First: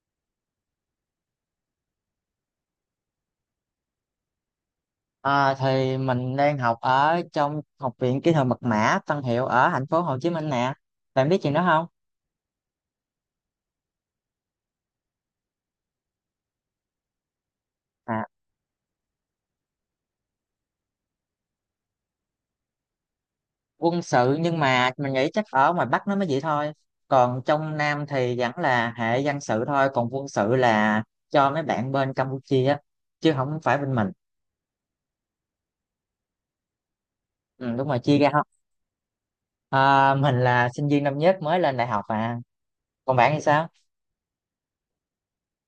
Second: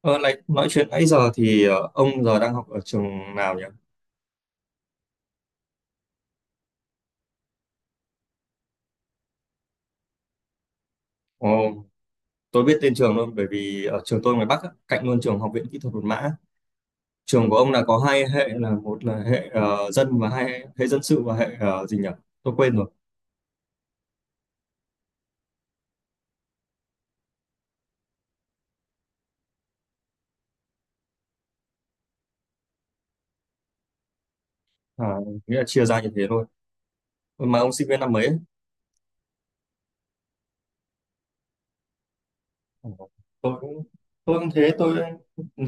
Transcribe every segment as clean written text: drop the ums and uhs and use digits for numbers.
Ờ, này, nói chuyện nãy giờ thì ông giờ đang học ở trường nào nhỉ? À, thì mình đang học ở trong Học viện Kỹ thuật Mật mã Tân Hiệu ở thành phố Hồ Chí Minh nè. Bạn biết chuyện đó Ồ, không? tôi biết tên trường luôn bởi vì ở trường tôi ngoài Bắc á, cạnh luôn trường Học viện Kỹ thuật Một Mã. Trường của ông là có À, hai hệ, là một là hệ dân, và hai hệ dân sự và hệ gì nhỉ? Tôi quên rồi. quân sự nhưng mà mình nghĩ chắc ở ngoài Bắc nó mới vậy thôi. Còn trong Nam thì vẫn là hệ dân sự thôi. Còn quân sự là cho mấy bạn bên Campuchia á, chứ không phải bên mình. À, nghĩa là chia ra như thế thôi. Mà Ừ, ông sinh đúng rồi, viên năm chia mấy? ra Ấy? không? À, mình là sinh viên năm nhất mới lên đại học à. Ờ. Còn bạn thì Tôi sao? cũng tôi cũng thế,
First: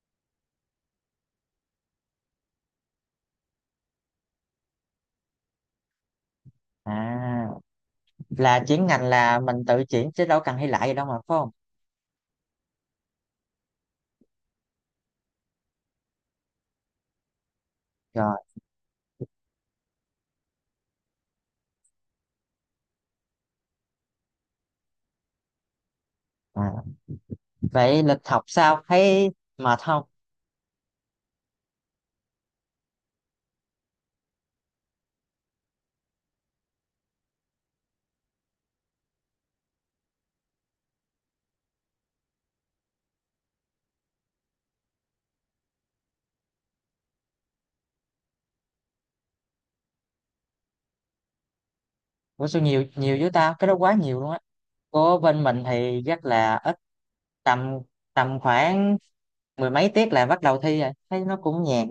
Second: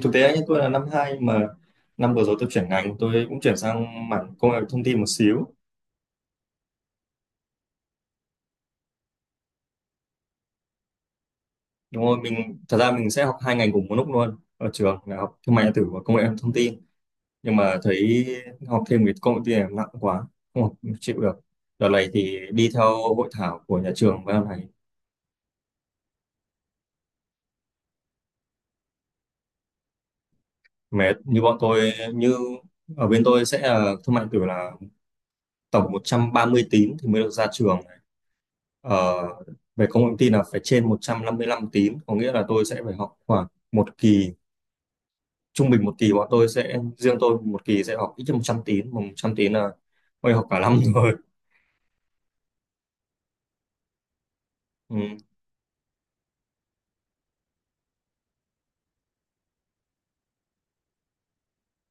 thực tế nhé, tôi là năm hai, mà năm vừa rồi tôi chuyển ngành, tôi cũng chuyển sang mảng công nghệ thông tin một xíu. À, là chuyển ngành là mình tự chuyển chứ đâu cần thi lại gì đâu mà, phải không? Đúng rồi, thật ra mình sẽ học hai ngành cùng một lúc luôn ở trường, là học thương mại điện tử và công nghệ thông tin. Nhưng mà thấy Rồi. học thêm cái công nghệ thông tin này nặng quá, không học không chịu được. Đợt này thì đi theo hội thảo của nhà trường với này. À, vậy lịch học sao, thấy mệt không? Mệt như bọn tôi, như ở bên tôi sẽ là thương mại điện tử là tổng 130 tín thì mới được ra trường. ờ, Về công nghệ thông tin là phải trên 155 tín, có nghĩa là tôi sẽ phải học khoảng một kỳ. Trung bình một kỳ bọn tôi sẽ, riêng tôi một kỳ sẽ học ít nhất 100 tín, mà 100 tín là tôi học cả năm rồi. Ủa, sao nhiều nhiều với tao, cái đó quá nhiều luôn á. Ừ. Của bên mình thì chắc là ít, tầm tầm khoảng mười mấy tiết là bắt đầu thi rồi, thấy nó cũng nhàn.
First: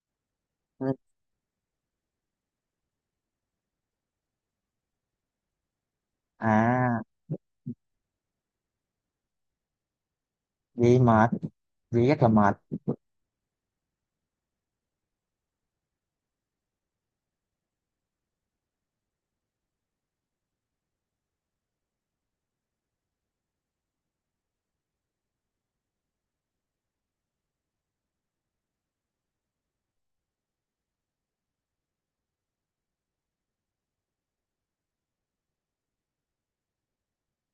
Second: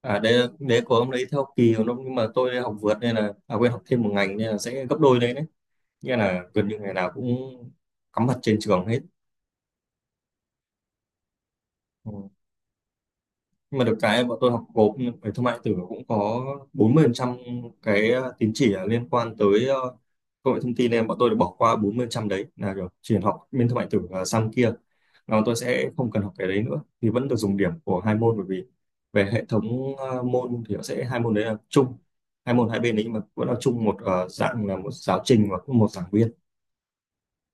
À, đấy đấy Ừ. của ông đấy theo kỳ của nó, nhưng mà tôi học vượt nên là, à quên, học thêm một ngành nên là sẽ gấp đôi đấy đấy. Nghĩa là gần như ngày À, nào cũng cắm mặt trên trường hết. vậy mệt, vậy Ừ. rất là mệt. Nhưng mà được cái bọn tôi học gộp, về thương mại điện tử cũng có 40% cái tín chỉ là liên quan tới công nghệ thông tin, nên bọn tôi được bỏ qua 40% đấy, là kiểu chỉ học bên thương mại điện tử. Ờ, Sang kia là bọn tôi sẽ không cần học cái đấy nữa, thì vẫn được dùng điểm của hai môn, bởi vì về hệ thống môn thì nó sẽ hai môn đấy là chung, hai môn hai bên đấy, nhưng mà vẫn là chung một dạng, là một giáo trình và cũng một giảng viên.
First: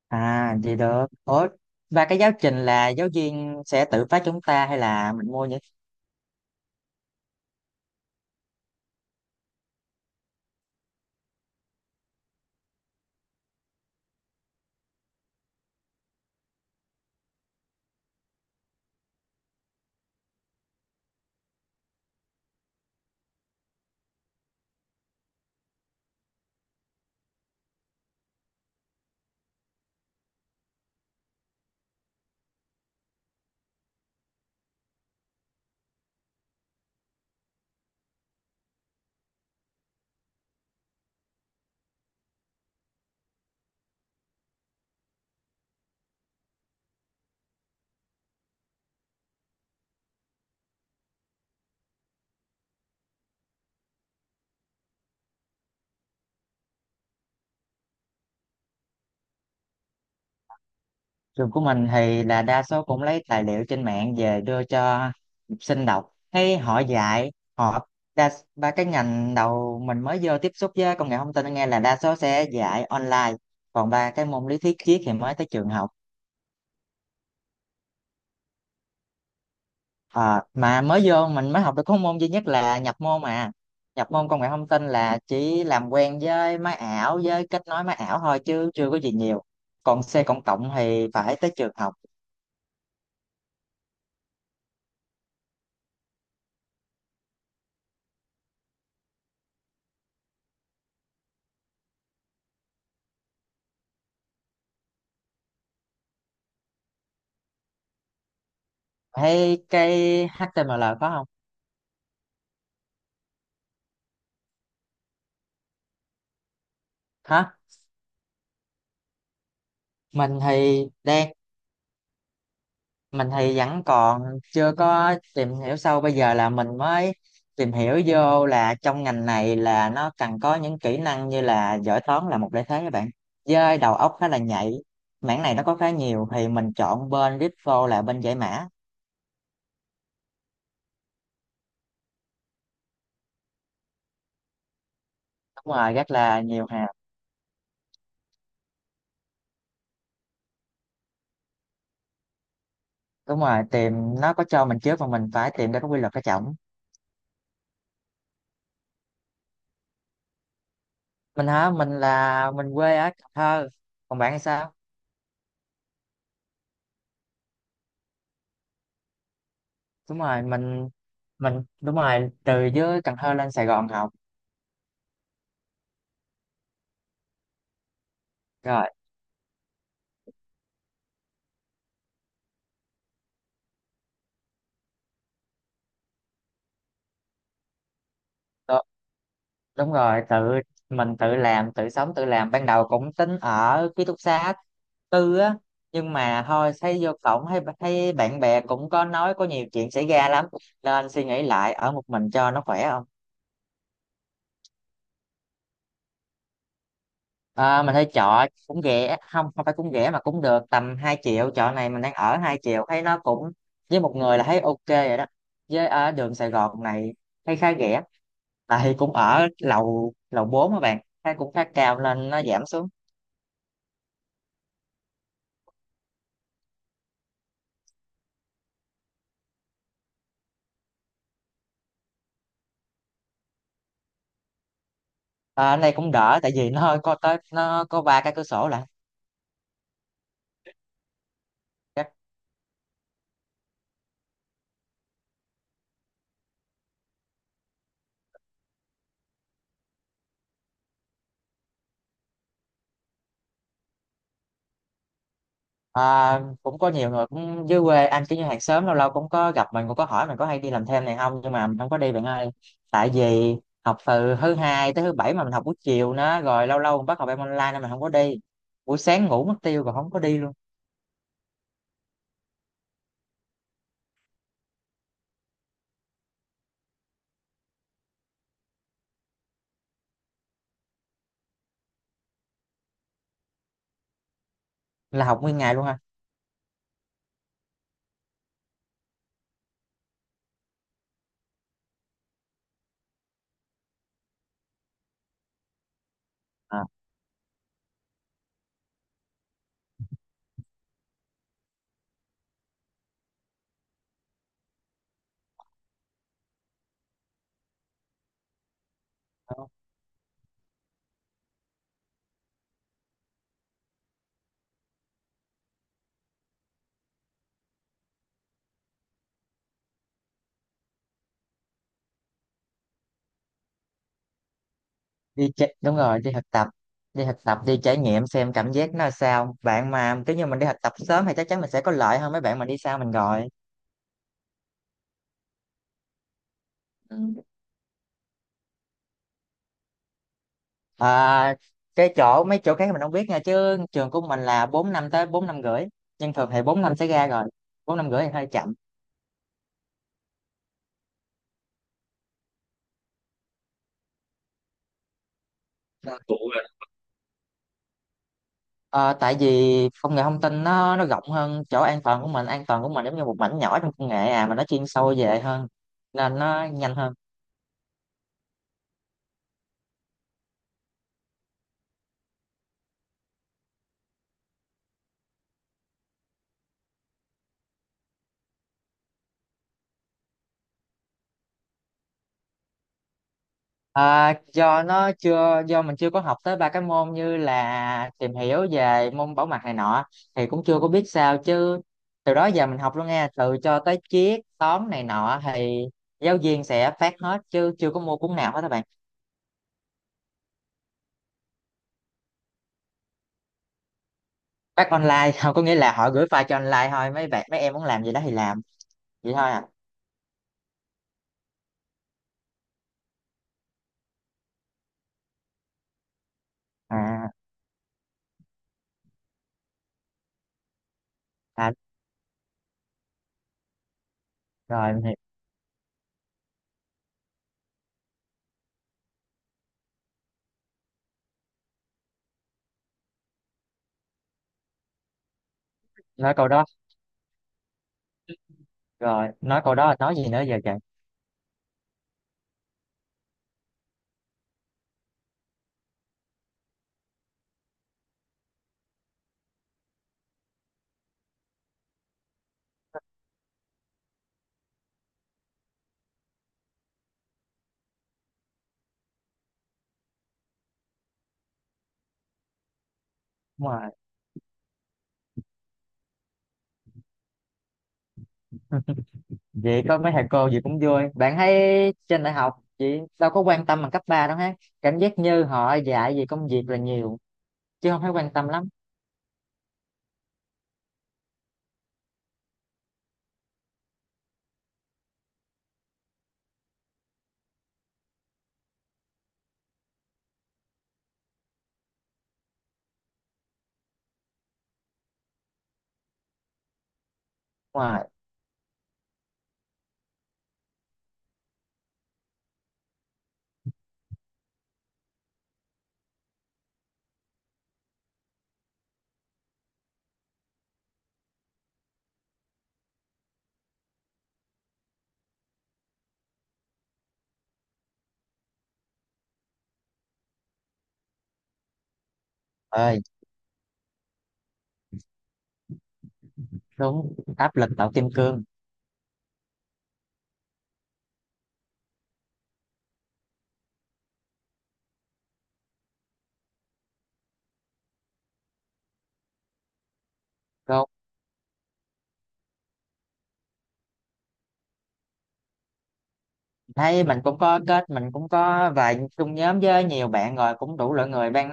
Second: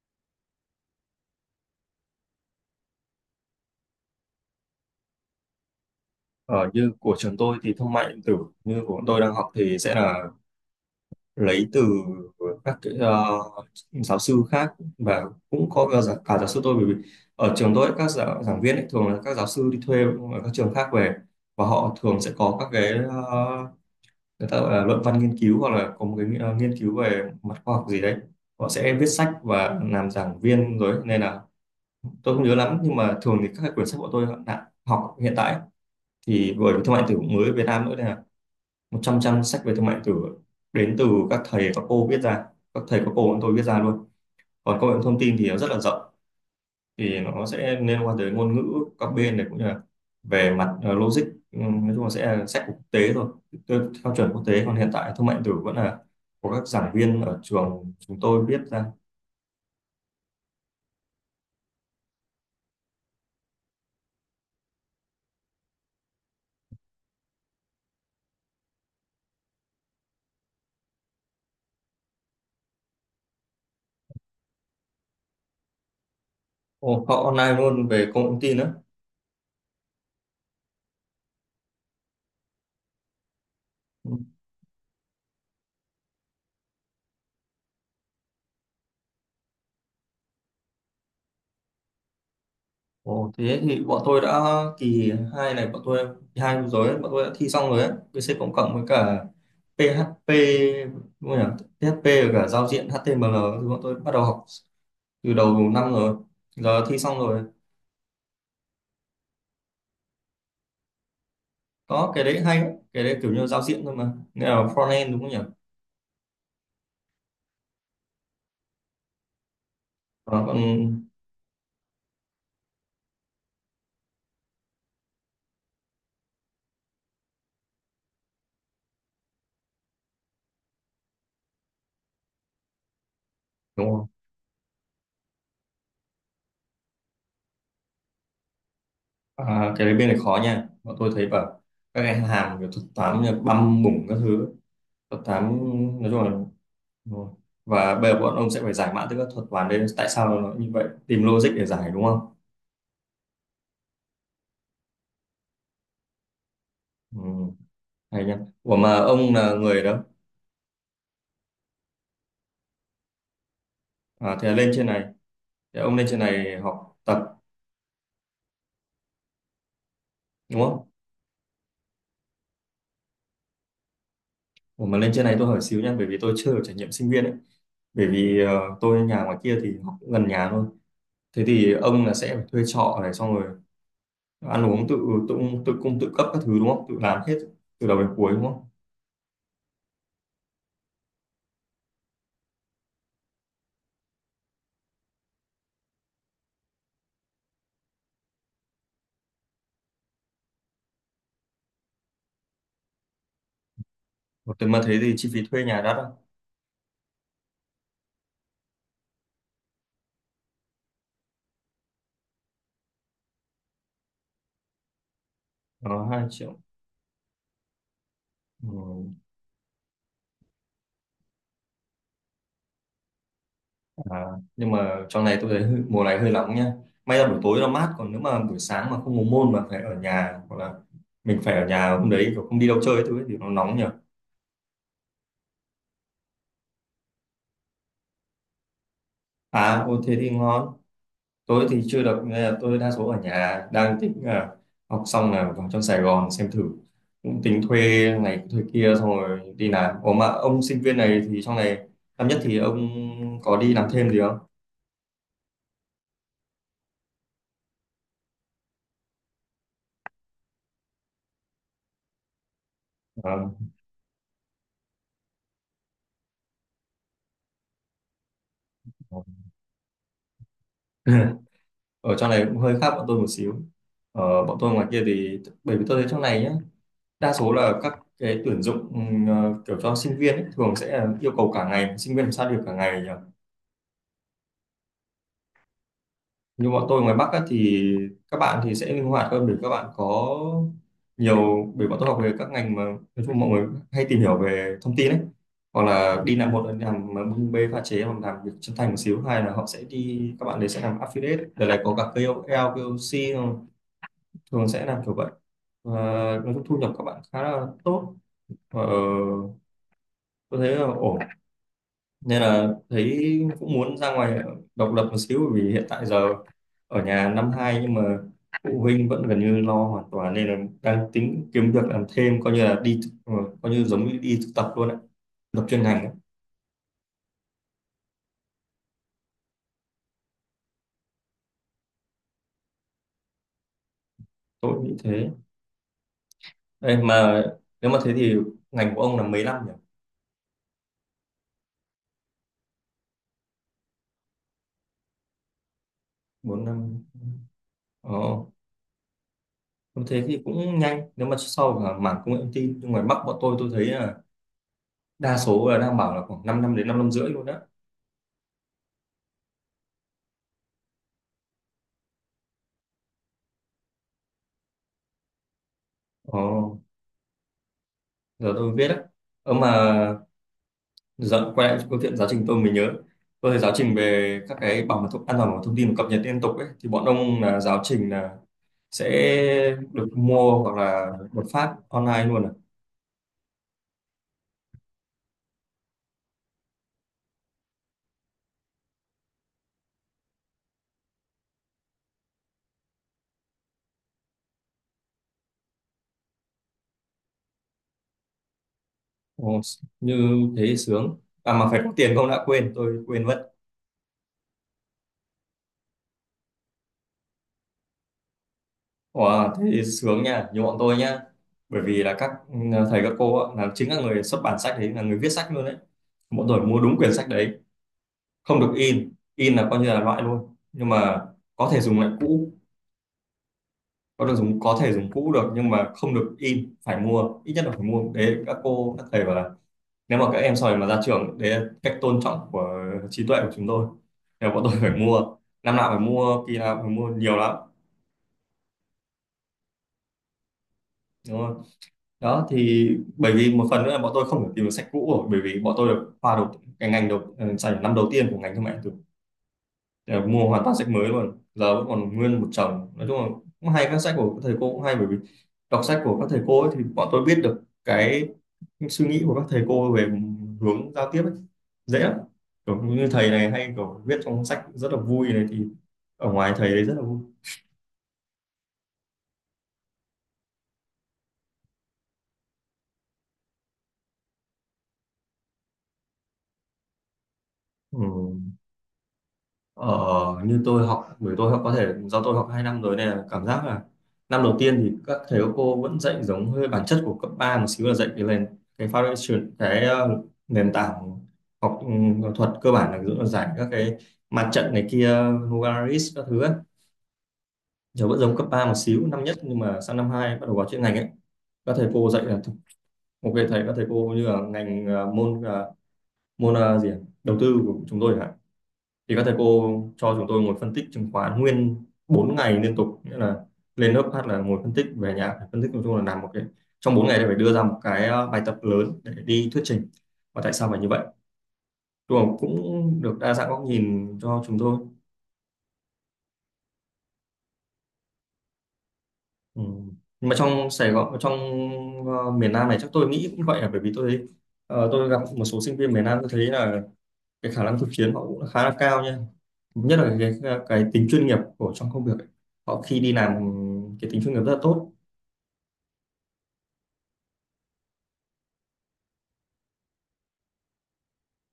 À, vậy được. Ủa, và cái giáo trình là giáo viên sẽ tự phát chúng ta, hay là mình mua những… Ờ, như của trường tôi thì thương mại điện tử, như của bọn tôi đang học, thì sẽ là lấy từ các cái, giáo sư khác, và cũng có cả, cả giáo sư tôi. Bởi vì ở trường tôi ấy, các giảng viên ấy, thường là các giáo sư đi thuê ở các trường khác về, và họ thường sẽ có các cái người ta gọi là luận văn nghiên cứu, hoặc là có một cái nghiên cứu về mặt khoa học gì đấy, họ sẽ viết sách và làm giảng viên rồi ấy. Nên là tôi không nhớ lắm, nhưng mà thường thì các cái quyển sách của tôi đã học hiện tại ấy, thì bởi vì thương mại điện tử cũng mới ở Việt Nam nữa, 100 trang sách về thương mại điện tử đến từ các thầy các cô viết ra, các thầy các cô bọn tôi viết ra luôn. Còn công nghệ thông tin thì nó rất là rộng, thì nó sẽ liên quan tới ngôn ngữ các bên này, cũng như là về mặt logic. Nói chung là sẽ là sách của quốc tế thôi. Theo chuẩn quốc tế, còn hiện tại thương mại điện tử vẫn là của các giảng viên ở trường chúng tôi viết ra. Trường của mình thì là đa số cũng lấy tài liệu trên mạng về đưa cho học sinh đọc. Thấy họ dạy, họ đa, ba cái ngành đầu mình mới vô tiếp xúc với công nghệ thông tin nghe là đa số sẽ dạy online. Còn ba cái môn lý thuyết triết thì mới tới trường học. Ồ, họ online luôn về công nghệ thông tin nữa. Ờ, mà mới vô mình mới học được có môn duy nhất là nhập môn mà. Ừ. Nhập môn công nghệ thông tin là chỉ làm quen với máy ảo, với kết nối máy ảo thôi chứ chưa có gì nhiều. Còn C cộng cộng thì phải tới trường học. Ồ, thế thì bọn tôi đã, kỳ hai này bọn tôi, kỳ hai vừa rồi ấy, bọn tôi đã thi xong rồi ấy, VC cộng cộng với cả PHP, đúng không nhỉ? PHP và cả giao diện HTML thì bọn tôi bắt đầu học từ đầu năm rồi, giờ thi xong rồi. Thấy cái HTML có không? Có cái đấy hay, cái đấy kiểu như giao diện thôi mà, nghĩa là front end đúng không nhỉ? Hả? mình Ờ, còn thì đang mình thì vẫn còn chưa có tìm hiểu sâu, bây giờ là mình mới tìm hiểu vô là trong ngành này là nó cần có những kỹ năng như là giỏi toán là một lợi thế các bạn, với đúng đầu không? óc khá là nhạy. Mảng này nó có khá nhiều thì mình chọn bên crypto là bên giải mã. À, cái đấy bên này khó nha, bọn tôi thấy bảo các cái hàm kiểu thuật toán như băm bủng các thứ, thuật toán. Đúng rồi, Nói rất chung là là đúng nhiều hàng. rồi. Và bây giờ bọn ông sẽ phải giải mã từ các thuật toán đấy, tại sao nó như vậy, tìm logic để giải đúng không? Đúng rồi, tìm, nó có cho mình trước mà mình phải tìm ra cái quy luật cái trọng. Ừ, hay nhá. Ủa mà ông là người đó? Mình hả? Mình quê ở Cần Thơ. Còn bạn À, thì thì là lên sao? trên này. Thế ông lên trên này học tập Đúng rồi, đúng không? mình đúng rồi, từ dưới Cần Thơ lên Sài Gòn học. Ủa mà lên trên này tôi hỏi xíu nha, bởi vì tôi chưa được trải nghiệm sinh viên ấy. Bởi vì Rồi. tôi nhà ngoài kia thì học cũng gần nhà thôi. Thế thì ông là sẽ phải thuê trọ này xong rồi ăn uống tự, tự tự cung tự cấp các thứ đúng không? Tự làm hết từ đầu đến cuối đúng không? Đú- đúng rồi, tự mình tự làm tự sống tự làm, ban đầu cũng tính ở ký túc xá tư á, nhưng mà thôi, thấy vô cổng thấy thấy bạn bè cũng có nói có nhiều chuyện xảy ra lắm, nên suy nghĩ lại ở một mình cho nó khỏe, không? Ủa, thế mà thế thì chi phí thuê nhà đắt không? À, mình thấy trọ cũng rẻ, không, không phải, cũng rẻ mà cũng được tầm 2 triệu, trọ này mình đang ở 2 triệu thấy nó cũng, với một người là thấy ok rồi đó, với Nó ở 2 đường Sài triệu. Gòn này thấy khá rẻ. Đây Ừ. cũng ở lầu lầu 4 các bạn, thấy cũng khá cao nên nó giảm xuống. À, nhưng mà trong này tôi thấy hơi- mùa này hơi nóng nha. May là buổi tối nó mát, còn nếu mà buổi sáng mà không có môn mà phải ở nhà, hoặc là mình phải ở nhà hôm đấy kiểu không đi đâu chơi ấy, thứ ấy, thì nó nóng nhỉ? À, này cũng đỡ tại vì nó hơi có tới, nó có ba cái cửa sổ lại. À, ô thế thì ngon. Tôi thì chưa Chắc… được, nên là tôi đa số ở nhà, đang tính là học xong là vào trong Sài Gòn xem thử. Cũng tính thuê này thuê kia xong rồi đi làm. Ủa mà ông sinh viên này thì trong này năm nhất thì ông có đi làm thêm gì không? À, cũng có nhiều người cũng dưới quê anh kiểu như hàng xóm lâu lâu cũng có gặp, mình cũng có hỏi mình có hay đi làm thêm này không, nhưng mà mình không có đi bạn ơi. Tại Ờ. vì học từ thứ hai tới thứ bảy mà mình học buổi chiều nữa, rồi lâu lâu mình bắt học em online nên mình không có đi, buổi sáng ngủ mất tiêu rồi không có đi luôn. Ở trong này cũng hơi khác bọn tôi một xíu. Ờ, bọn tôi ngoài kia thì, bởi vì tôi thấy trong này nhá, đa số là các cái tuyển dụng, kiểu cho sinh viên ấy, thường sẽ là yêu cầu cả ngày, sinh viên làm sao được cả ngày nhỉ? Là học nguyên ngày luôn ha. Như bọn tôi ngoài Bắc á, thì các bạn thì sẽ linh hoạt hơn để các bạn có nhiều. Bởi bọn tôi học về các ngành mà nói chung mọi người hay tìm hiểu về thông tin ấy, hoặc là đi làm, một là làm bưng bê pha chế, hoặc làm việc chân thành một xíu, hay là họ sẽ đi, các bạn đấy sẽ làm affiliate đợt này, có cả KOL, KOC không? Thường sẽ làm kiểu vậy. Và nói chung thu nhập các bạn khá là tốt, và À. tôi thấy là ổn, nên là thấy cũng muốn ra ngoài độc lập một xíu. Bởi vì hiện tại giờ ở nhà năm hai nhưng mà phụ huynh vẫn gần như lo hoàn toàn, nên là đang tính kiếm việc làm thêm, coi như là coi như giống như đi thực tập luôn ạ, Đi thực tập chạy, chuyên đúng ngành ấy. rồi, đi thực tập, đi thực tập đi trải nghiệm xem cảm giác nó sao bạn, mà cứ như mình đi thực tập sớm thì chắc chắn mình sẽ có lợi hơn mấy bạn mà đi sau mình rồi. Tôi nghĩ thế. Đây Ừ. mà nếu mà thế thì ngành của ông là mấy năm nhỉ, À, cái chỗ mấy chỗ khác mình không biết nha, chứ trường của mình là 4 năm tới 4 năm rưỡi, nhưng thường thì bốn 4 năm năm sẽ ra rồi, 4 năm rưỡi thì hơi Ồ, chậm. nếu thế thì cũng nhanh, nếu mà sau là mảng công nghệ thông tin, nhưng ngoài Bắc bọn tôi thấy là đa số là đang bảo là khoảng 5 năm đến 5 năm rưỡi luôn đó. Ờ, tại vì công nghệ thông tin nó rộng hơn, chỗ an toàn của mình, an toàn của mình giống như một mảnh nhỏ trong công nghệ à, mà nó chuyên sâu về hơn nên Ồ, nó nhanh hơn. giờ tôi biết đấy. Ờ mà, dạ, quay lại câu chuyện giáo trình tôi mới nhớ. Tôi thấy giáo trình về các cái bảo mật thông, an toàn bảo mật thông tin và cập nhật liên tục ấy, thì bọn ông là giáo trình là sẽ được mua hoặc là một phát online luôn à? À, do mình chưa có học tới ba cái môn như là tìm hiểu về môn bảo mật này nọ thì cũng chưa có biết sao, chứ từ đó giờ mình học luôn nghe từ cho tới triết toán này nọ thì giáo viên sẽ phát hết chứ chưa có mua cuốn nào hết các bạn. Ồ, như thế thì sướng. À mà phải có tiền không đã, quên, tôi quên mất. Phát online không, có nghĩa là họ gửi file cho online thôi, mấy bạn mấy em muốn làm gì đó thì làm vậy thôi Wow, à. thế thì sướng nha, như bọn tôi nhá. Bởi vì là các thầy các cô ạ, là chính các người xuất bản sách đấy, là người viết sách luôn đấy. Bọn tôi mua đúng quyển sách À, đấy, không được in, in là coi như là loại luôn. Nhưng mà có à thể dùng lại cũ có thể rồi mình dùng hiểu. cũ được nhưng mà không được in, phải mua, ít nhất là phải mua. Đấy các cô các thầy bảo là nếu mà các em sau này mà ra trường đấy là cách tôn trọng của trí tuệ của chúng tôi. Nên bọn tôi phải mua, năm nào phải Nói mua, câu kỳ đó nào phải mua, nhiều lắm rồi nói câu đó là nói gì nữa giờ trời. đúng không? Đó thì bởi vì một phần nữa là bọn tôi không thể tìm được sách cũ rồi, bởi vì bọn tôi được khoa đầu cái ngành đầu, dành năm đầu tiên của ngành thương mại điện tử. Ờ, Mua hoàn toàn sách mới luôn, giờ vẫn còn nguyên một chồng. Nói chung là cũng hay, các sách của các thầy cô cũng hay, bởi vì đọc sách của các thầy cô ấy thì bọn tôi biết được cái những suy nghĩ của các thầy cô về hướng giao tiếp ấy, dễ lắm. Kiểu như thầy này hay kiểu viết trong sách rất là vui này thì ở ngoài thầy đấy rất là vui. Vậy có mấy thầy cô gì cũng vui. Bạn thấy trên đại học chị đâu có quan tâm bằng cấp 3 đâu ha. Cảm giác như họ dạy về công việc là nhiều chứ Ừ. không thấy quan tâm lắm. ờ, Như tôi học, bởi tôi học, có thể do tôi học 2 năm rồi nên là cảm giác là năm đầu tiên thì các thầy các cô vẫn dạy giống hơi bản chất của cấp 3 một xíu, là dạy cái nền, cái foundation, nền tảng học, thuật cơ bản, là ví dụ là giải các cái mặt trận này kia, Novaris các thứ ấy. Giờ Ngoài vẫn giống cấp 3 một xíu năm nhất, nhưng mà sang năm 2 bắt đầu vào chuyên ngành ấy, các thầy cô dạy là ok thầy các thầy cô như là ngành à, môn à, môn à, gì ạ? Đầu tư của chúng tôi chẳng, thì các thầy cô cho chúng tôi ngồi phân tích chứng khoán nguyên 4 ngày liên tục, nghĩa là lên lớp hát là ngồi phân tích, về nhà phải phân tích. Nói chung là làm một cái, trong 4 ngày thì phải đưa ra một cái à, bài tập lớn để đi thuyết trình. Và tại sao phải như vậy? Đúng, cũng ơi, được đa dạng góc nhìn cho chúng tôi. đúng, áp lực tạo kim cương. Ừ. Nhưng mà trong Sài Gòn, trong miền Nam này chắc tôi nghĩ cũng vậy, là bởi vì tôi thấy, tôi gặp một số sinh viên miền Nam, tôi thấy là cái khả năng thực chiến họ cũng khá là cao nha, nhất là cái Cô, tính chuyên nghiệp của trong công việc ấy. Họ khi đi làm cái tính chuyên nghiệp rất là tốt, thấy mình cũng có kết, mình cũng có vài chung nhóm với nhiều bạn rồi cũng đủ loại người ban,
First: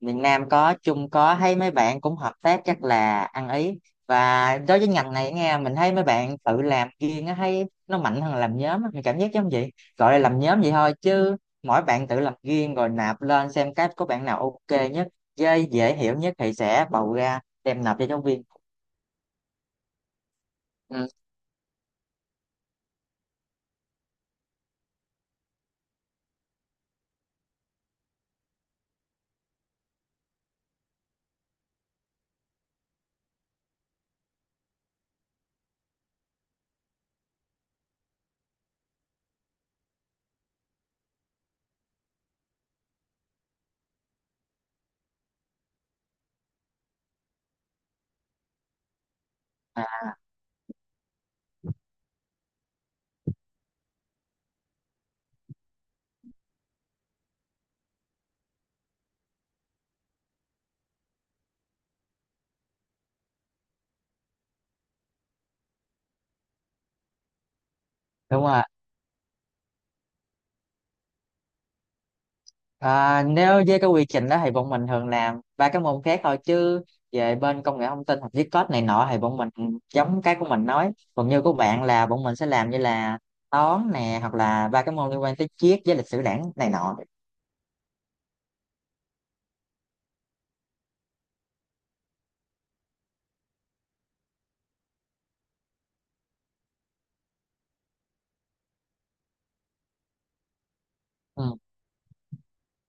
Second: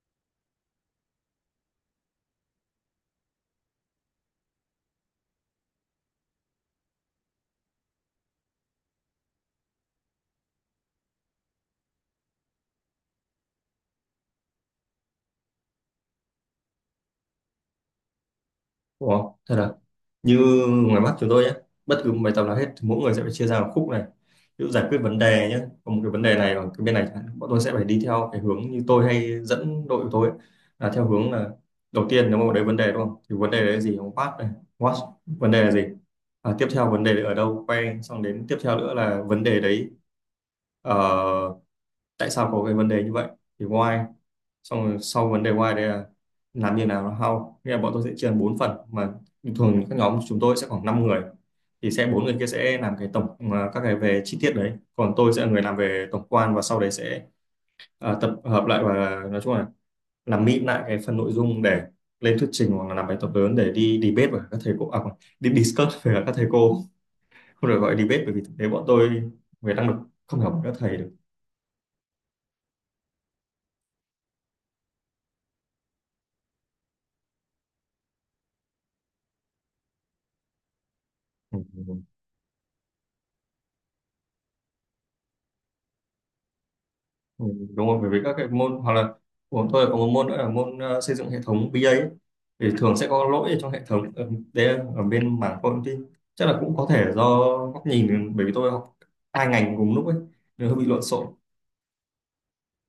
miền Nam có Trung có, thấy mấy bạn cũng hợp tác chắc là ăn ý. Và đối với ngành này nghe mình thấy mấy bạn tự làm riêng á thấy nó mạnh hơn làm nhóm á. Mình cảm giác giống vậy, gọi là làm nhóm vậy thôi chứ mỗi bạn tự làm riêng rồi nạp lên xem cái có bạn nào ok nhất với dễ hiểu nhất thì sẽ bầu ra đem nộp cho giáo viên. đúng không? Thật là như Ừ. ngoài mắt chúng tôi nhé, bất cứ một bài tập nào hết thì mỗi người sẽ phải chia ra một khúc này, ví dụ giải quyết vấn đề nhé, có một cái vấn đề này ở cái bên này chẳng hạn, bọn tôi sẽ phải đi theo cái hướng như tôi hay dẫn đội của tôi ấy, là theo hướng là đầu tiên nếu mà đấy vấn đề đúng không, thì vấn đề đấy là gì, what này, what, vấn đề là gì, à, tiếp theo vấn đề đấy ở đâu, quay xong đến tiếp theo nữa là vấn đề đấy ờ, tại sao có cái vấn đề như vậy, thì why, xong rồi sau vấn đề why đấy là làm như nào, là how. Nghĩa là bọn tôi sẽ chia thành 4 phần mà thường các À, nhóm chúng tôi sẽ khoảng 5 người, thì sẽ 4 người kia sẽ làm cái tổng à, các cái về chi tiết đấy, còn tôi sẽ là người làm về tổng quan và sau đấy sẽ à, tập hợp lại và nói chung là làm mịn lại cái phần nội dung để lên thuyết trình hoặc là làm bài tập lớn để đi debate với các thầy cô, à, không, đi discuss với các thầy cô, không được gọi là debate bởi vì đúng thực rồi. tế bọn tôi về năng lực không hiểu các thầy được. À, nếu với cái quy trình đó thì bọn mình thường làm ba cái môn khác thôi, chứ về bên công nghệ thông tin hoặc viết code này nọ thì bọn mình giống cái của mình nói, còn như của Ừ. bạn Ừ. là bọn mình sẽ làm như là toán nè hoặc là ba cái môn liên quan tới triết với lịch sử đảng này nọ. Ừ, đúng rồi, bởi vì các cái môn hoặc là của tôi có một môn nữa là môn xây dựng hệ thống BA ấy, thì thường sẽ có lỗi ở trong hệ thống ở, đấy là ở bên mảng công ty, chắc là cũng có thể do góc nhìn bởi vì tôi học 2 ngành cùng lúc ấy nên hơi bị lộn xộn. Ừ,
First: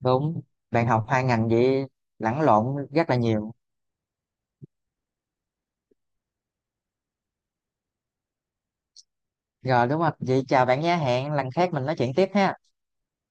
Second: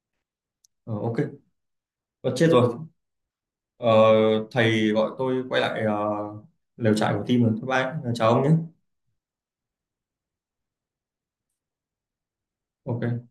đúng. Bạn Ờ, học ok. hai ngành vậy Ờ, lẫn chết rồi. lộn rất là nhiều. Ờ, Thầy gọi tôi quay lại lều trại của team rồi, bye bye chào ông nhé. Rồi đúng không, vậy chào bạn nhé, hẹn lần khác mình nói chuyện tiếp ha. Ok.